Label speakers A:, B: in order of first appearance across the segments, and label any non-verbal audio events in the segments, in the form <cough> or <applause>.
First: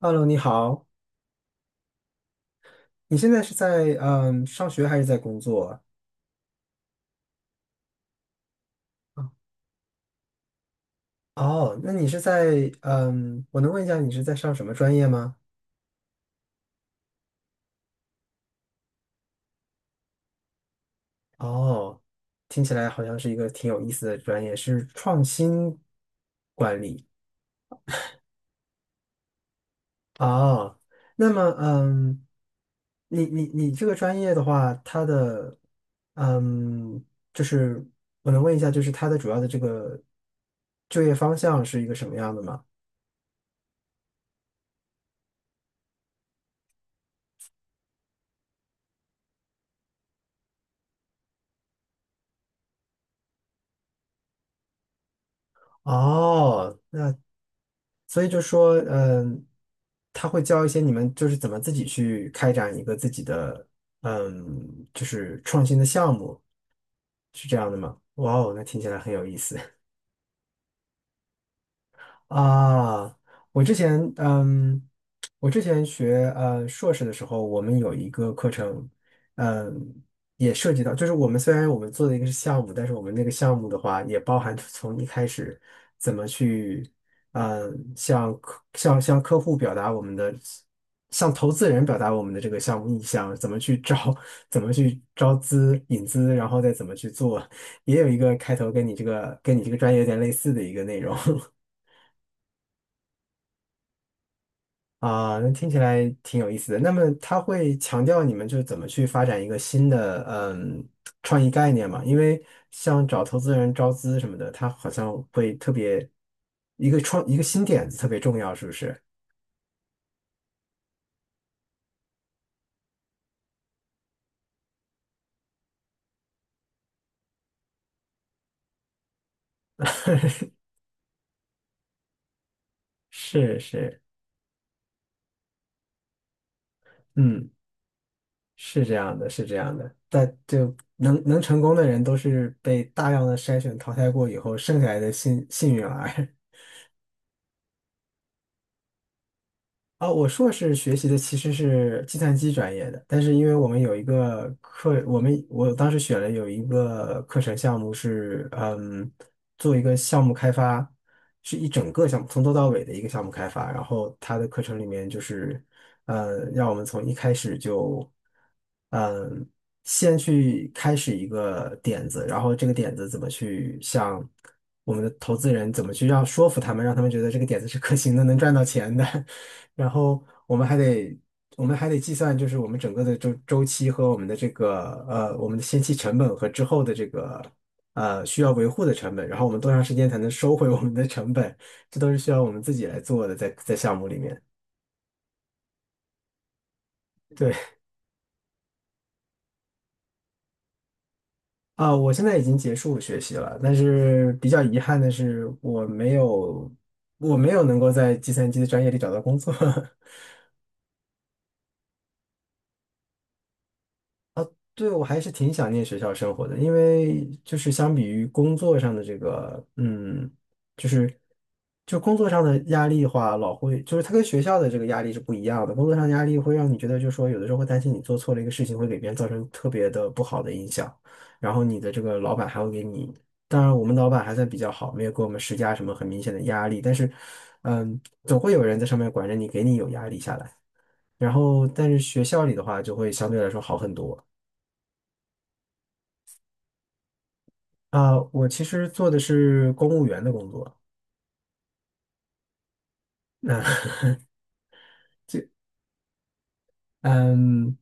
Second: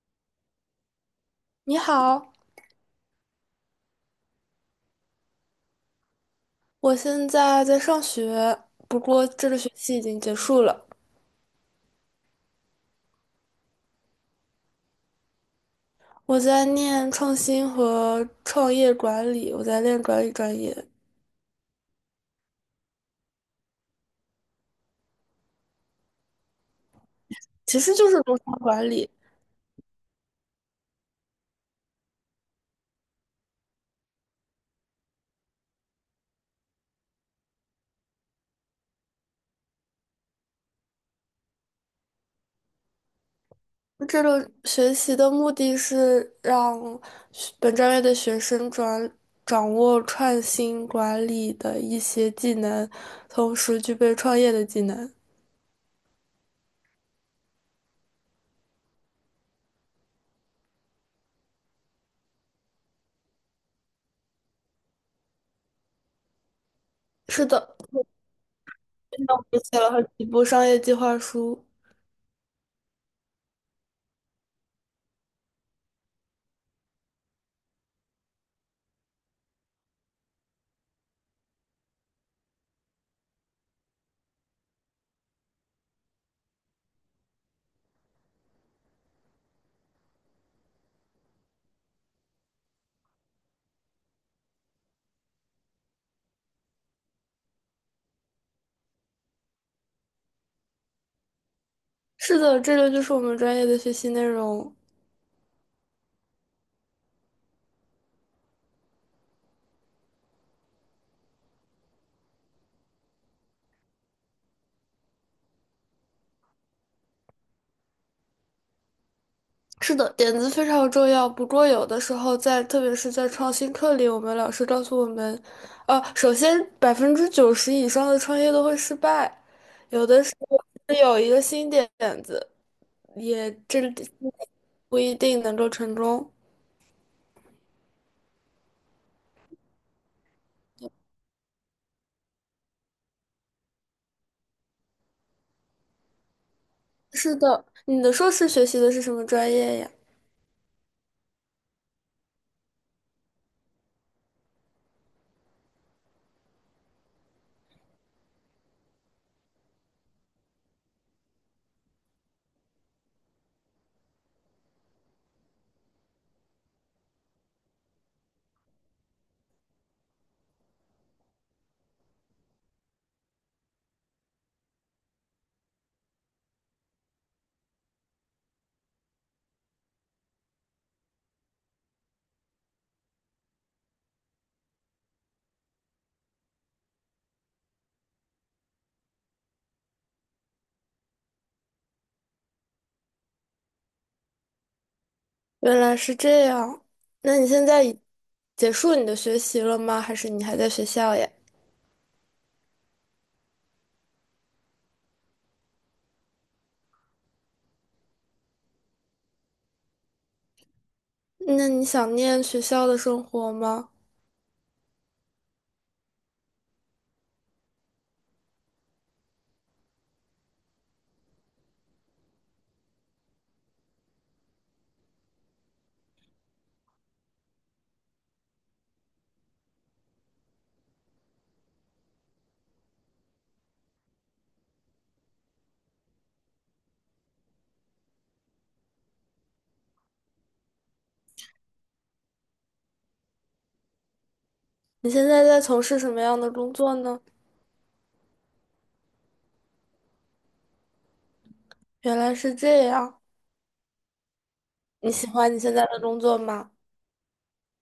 A: Hello，你好，
B: 你好，
A: 你现在是在上学还是在工作？
B: 我现在在上学，不过这个学期已经结束了。
A: 哦，那你是在我能问一下你是在上什么专业吗？
B: 我在念创新和创业管理，我在练管理专业，
A: 哦，听起来好像是一个挺有意思的专业，是创新管理。
B: 其实就是工商管理。
A: 哦，那么你这个专业的话，它的嗯，就是我能问一下，就是它的主要的这个就业方向是一个什么样的吗？
B: 这个学习的目的是让学本专业的学生转掌握创新管理的一些技能，同时具备创业的技能。
A: 哦。所以就说，他会教一些你们就是怎么自己去开展一个自己的，就是创新的项目，
B: 是
A: 是这样
B: 的，
A: 的吗？哇哦，那听起来很有意思。
B: 我写了好几部商业计划书。
A: 啊，我之前嗯，我之前学硕士的时候，我们有一个课程，嗯，也涉及到，就是我们虽然我们做的一个是项目，但是我们那个项目的话，也包含从一开始怎么去，向客户表达我们的，向投资人表达我们的这个项目意向，怎么去招资引资，然后再怎么去做，<laughs> 也有一个开头跟你这个专业有点类似的一个内容。<laughs>
B: 是的，这个就是我们专业的学习内容。
A: 啊，那听起来挺有意思的。那么他会强调你们就是怎么去发展一个新的创意概念嘛？因为像找投资人招资什么的，他好像会特别一个新点子特别重要，是不是？
B: 是的，点子非常重要。不过，有的时候在，特别是在创新课里，我们老师告诉我们，首先90%以上的创业都会失败，有的时候是有一个新点子，也
A: 是
B: 这
A: 是，
B: 不一定能够成功。
A: 嗯，是这样的，是这样的。但就能成功的人都是被大量的筛选淘汰过以后剩下来的幸运儿。<laughs>
B: 是的，你的硕士学习的是什么专业呀？
A: 啊，我硕士学习的其实是计算机专业的，但是因为我们有一个课，我当时选了有一个课程项目是，做一个项目开发，是一整个项目从头到尾的一个项目开发。然后他的课程里面就是，让我们从一开始就，嗯，先去开始一个点子，然后这个点子怎么去向我们的投资人怎么去让说服他们，让他们觉得这个点子是可行的，能赚到钱的。然后我们还得计算，就是我们整个的周期和我们的这个我们的先期成本和之后的这个需要维护的成本，然后我们多长时间才能收回我们的成本，这都是需要我们自己来做的，在项目里面。
B: 原来是这样。那你
A: 对
B: 现在已结束你的学习了吗？还是你还在学校呀？
A: 啊，我现在已经结束学习了，但是比较遗憾的是，我没有能够在计算机的专业里找到工作。<laughs>
B: 那你想念学校的生活吗？
A: 对，我还是挺想念学校生活的，因为就是相比于工作上的这个，就是就工作上的压力的话，老会就是它跟学校的这个压力是不一样的。工作上的压力会让你觉得，就是说有的时候会担心你做错了一个事情，会给别人造成特别的不好的影响，然后你的这个老板还会给你，当然我们老板还算比较好，没有给我们施加什么很明显的压力，但是，总会有人在上面管着你，给你有压力下来。然后，但是学校里的话就会相对来说好很多。
B: 你现在在从事什么样的工作呢？
A: 啊，我其实做的是公务员的工作。
B: 原来是这样，
A: 那 <laughs>
B: 你喜欢你现在的工作吗？
A: 嗯，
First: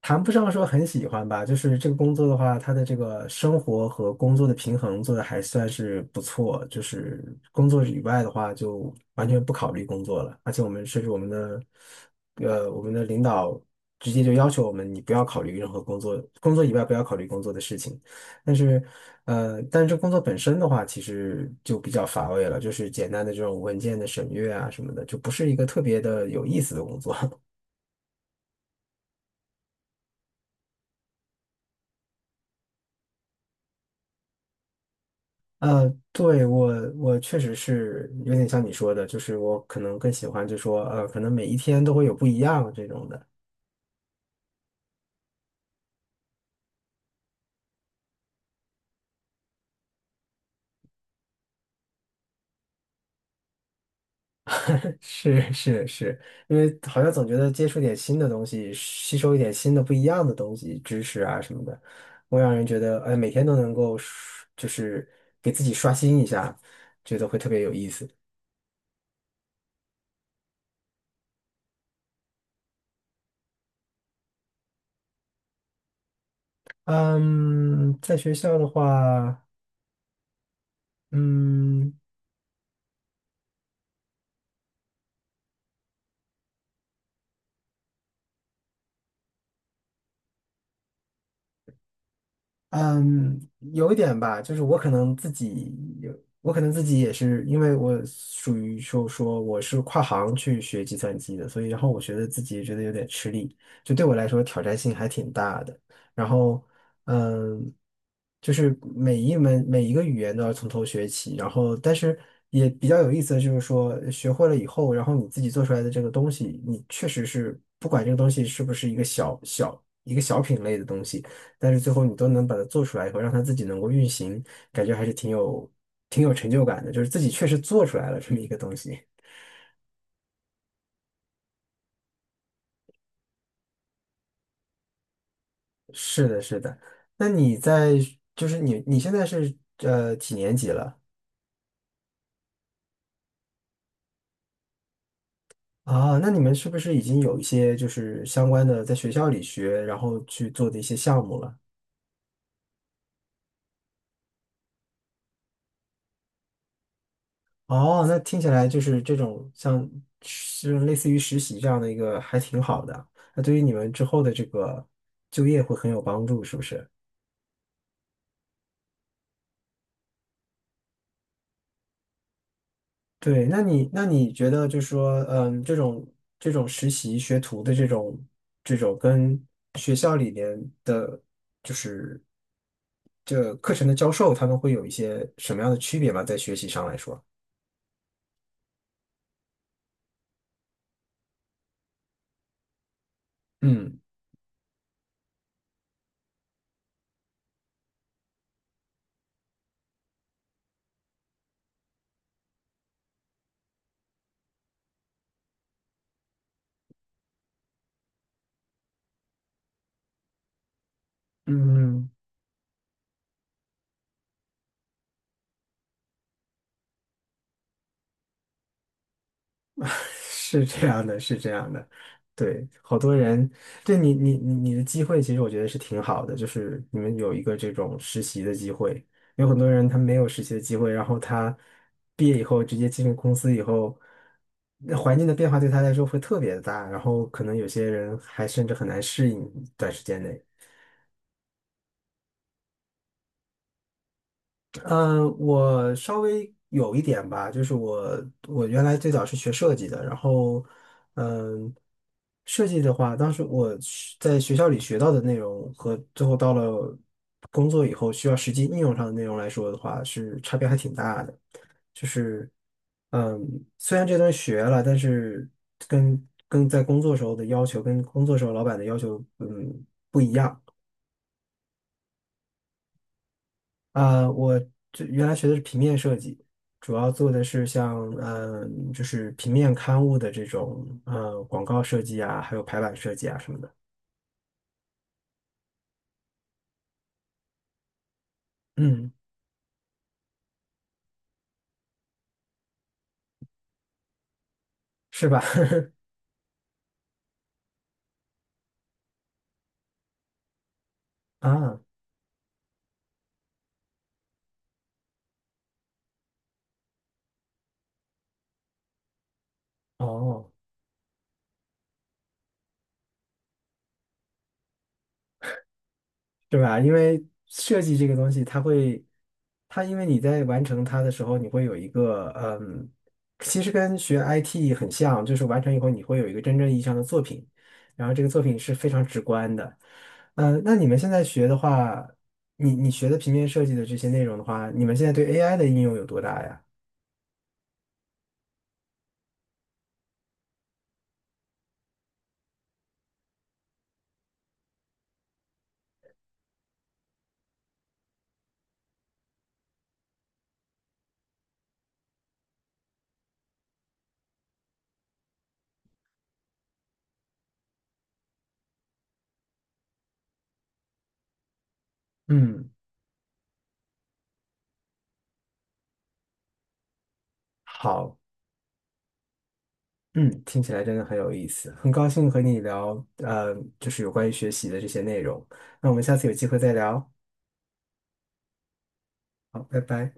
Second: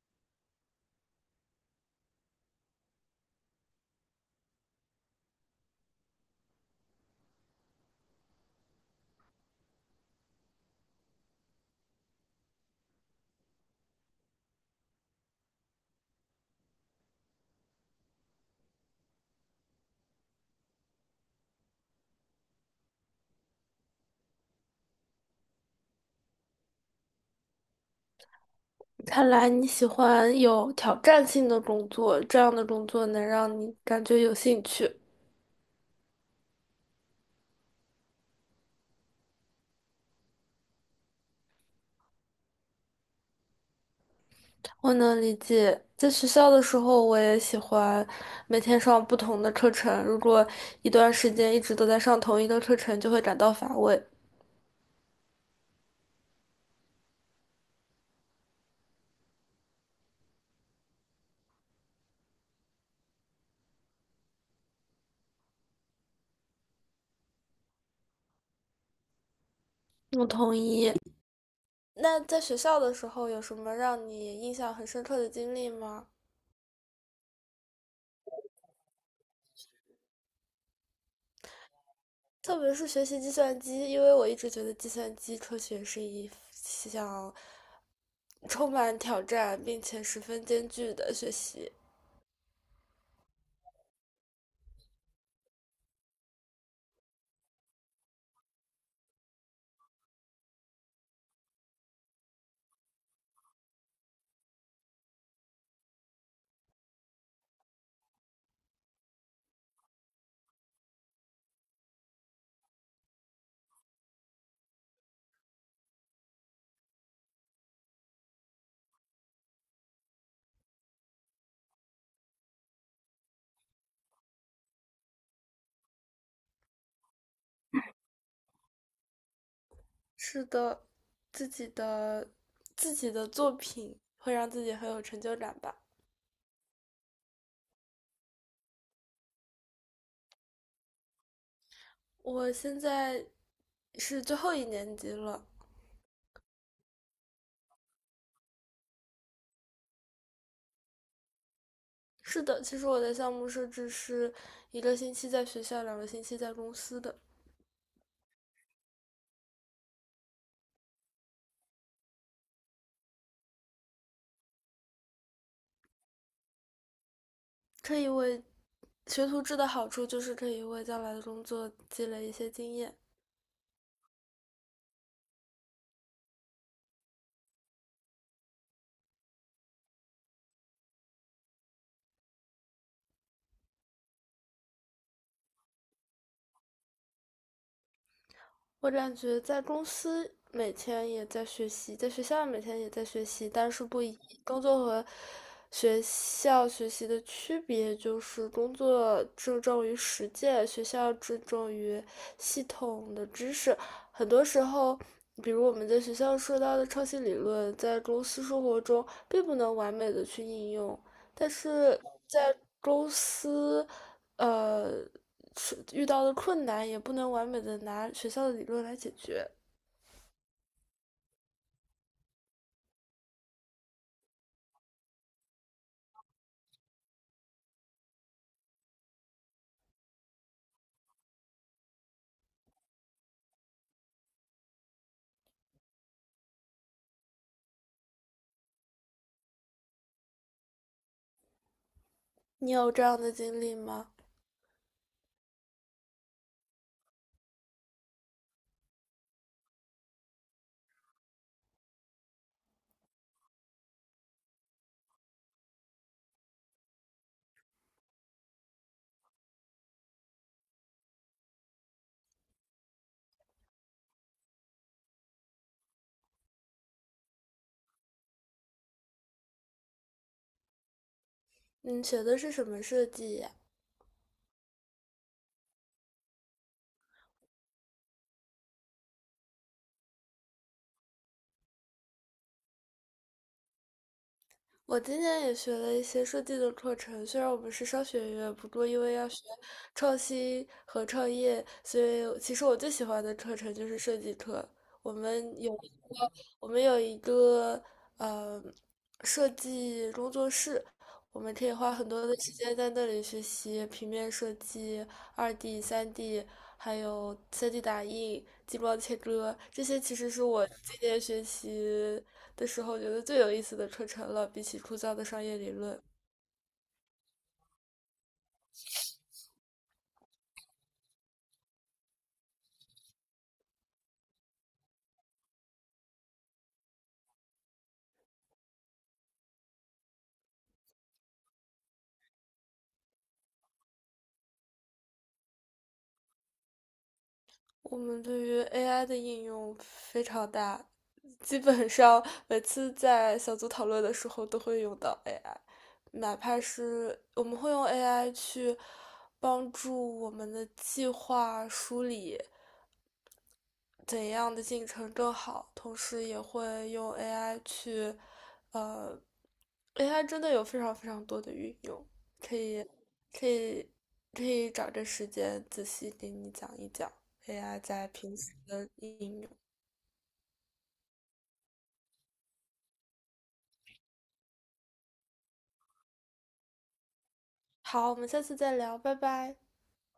A: 谈不上说很喜欢吧，就是这个工作的话，它的这个生活和工作的平衡做的还算是不错。就是工作以外的话，就完全不考虑工作了。而且我们甚至我们的，呃，我们的领导直接就要求我们，你不要考虑任何工作，工作以外不要考虑工作的事情。但是，但是这工作本身的话，其实就比较乏味了，就是简单的这种文件的审阅啊什么的，就不是一个特别的有意思的工作。<laughs>
B: 看来你喜欢有挑战性的工作，这样的工作能让你感觉有兴趣。
A: 对，我确实是有点像你说的，就是我可能更喜欢就说，可能每一天都会有不一样这种的。
B: 我能理解，在学校的时候，我也喜欢每天上不同的课程。如果一段时间一直都在上同一个课程，就会感到乏味。
A: <laughs> 是是是，因为好像总觉得接触点新的东西，吸收一点新的不一样的东西、知识啊什么的，会让人觉得，哎，每天都能够刷就是给自己刷新一下，觉得会特别有意思。
B: 我同意。那在学校的时候，有什么让你印象很深刻的经历吗？
A: 嗯，在学校的话，嗯。
B: 特别是学习计算机，因为我一直觉得计算机科学是一项充满挑战并且十分艰巨的学习。
A: 嗯，有一点吧，就是有，我可能自己也是，因为我属于说我是跨行去学计算机的，所以然后我觉得自己也觉得有点吃力，就对我来说挑战性还挺大的。然后，嗯，就是每一门每一个语言都要从头学起，然后但是也比较有意思的就是说学会了以后，然后你自己做出来的这个东西，你确实是不管这个东西是不是一个小品类的东西。但是最后你都能把它做出来以后，让它自己能够运行，感觉还是挺有成就感的，就是自己确实做出来了这么一个东西。
B: 是的，自己的自己的作品会让自己很有成就感吧。
A: 是的，是的。那你在就是你现在是几年级了
B: 我现在是最后一年级了。
A: 啊？那你们是不是已经有一些就是相关的在学校里学，然后去做的一些项目了？
B: 是的，其实我的项目设置是一个星期在学校，两个星期在公司的。
A: 哦，那听起来就是这种像是类似于实习这样的一个还挺好的，那对于你们之后的这个就业会很有帮助，是不是？
B: 可以为学徒制的好处就是可以为将来的工作积累一些经验。
A: 对，那你觉得就是说，这种实习学徒的这种跟学校里面的，就是这课程的教授，他们会有一些什么样的区别吗？在学习上来说，
B: 我感觉在公司每天也在学习，在学校每天也在学习，但是
A: 嗯。
B: 不一，工作和学校学习的区别就是工作注重于实践，学校注重于系统的知识。很多时候，比如我们在学校说到的创新理论，在公司生活中并不能完美的去应用。但是
A: 嗯。
B: 在公司，呃，是遇到的困难也不能完美的拿学校的理论来解决。
A: <laughs> 是这样的，是这样的，对，好多人，对你的机会，其实我觉得是挺好的，就是你们有一个这种实习的机会，有很多人他没有实习的机会，然后他毕业以后直接进入公司以后，那环境的变化对他来说会特别的大，然后可能有些人还甚至很难适应短时间内。
B: 你有这样的经历吗？
A: 嗯，我稍微有一点吧，就是我原来最早是学设计的，然后嗯，设计的话，当时我是在学校里学到的内容和最后到了工作以后需要实际应用上的内容来说的话，是差别还挺大的。就是嗯，虽然这东西学了，但是跟在工作时候的要求，跟工作时候老板的要求，嗯，
B: 你学的是什么设计呀？
A: 呃，我这原来学的是平面设计，主要做的是像就是平面刊物的这种广告设计啊，还有排版设计啊什么的。
B: 我今年也学了一些设计的课程，虽然我们是商学院，不过因
A: 嗯，
B: 为要学创新和创业，所以其实我最喜欢的课程就是设计课。我
A: 是吧？
B: 们有一个，我们有一个，呃，设计工作室，我
A: <laughs>
B: 们可以
A: 啊，
B: 花很多的时间在那里学习平面设计、2D、三 D，还有三 D 打印、激光切割，这些其实是
A: 哦。
B: 我今年学习的时候觉得最有意思的课程了，比起枯燥的商业理论。
A: 对吧？因为设计这个东西，它因为你在完成它的时候，你会有一个，其实跟学 IT 很像，就是完成以后你会有一个真正意义上的作品，然后这个作品是非常直观的。那你们现在学的话，你学的平面设计的这些内容的话，你们现在对 AI 的应用有多大呀？
B: 我们对于 AI 的应用非常大，基本上每次在小组讨论的时候都会用到 AI，哪怕是我们会用 AI 去帮助我们的计划梳理。怎样的进程更好，同时也会用 AI 去，呃，AI 真的有非常非常多的运用，可
A: 嗯，
B: 以可以可以找个时间仔细给你讲一讲 AI 在
A: 好，
B: 平时的应用。
A: 嗯，听起来真的很有意思，很高兴和你聊，就是有关于学习的这些内容。那我们下次有机会再聊，
B: 好，我们下次再聊，拜拜。
A: 好，拜拜。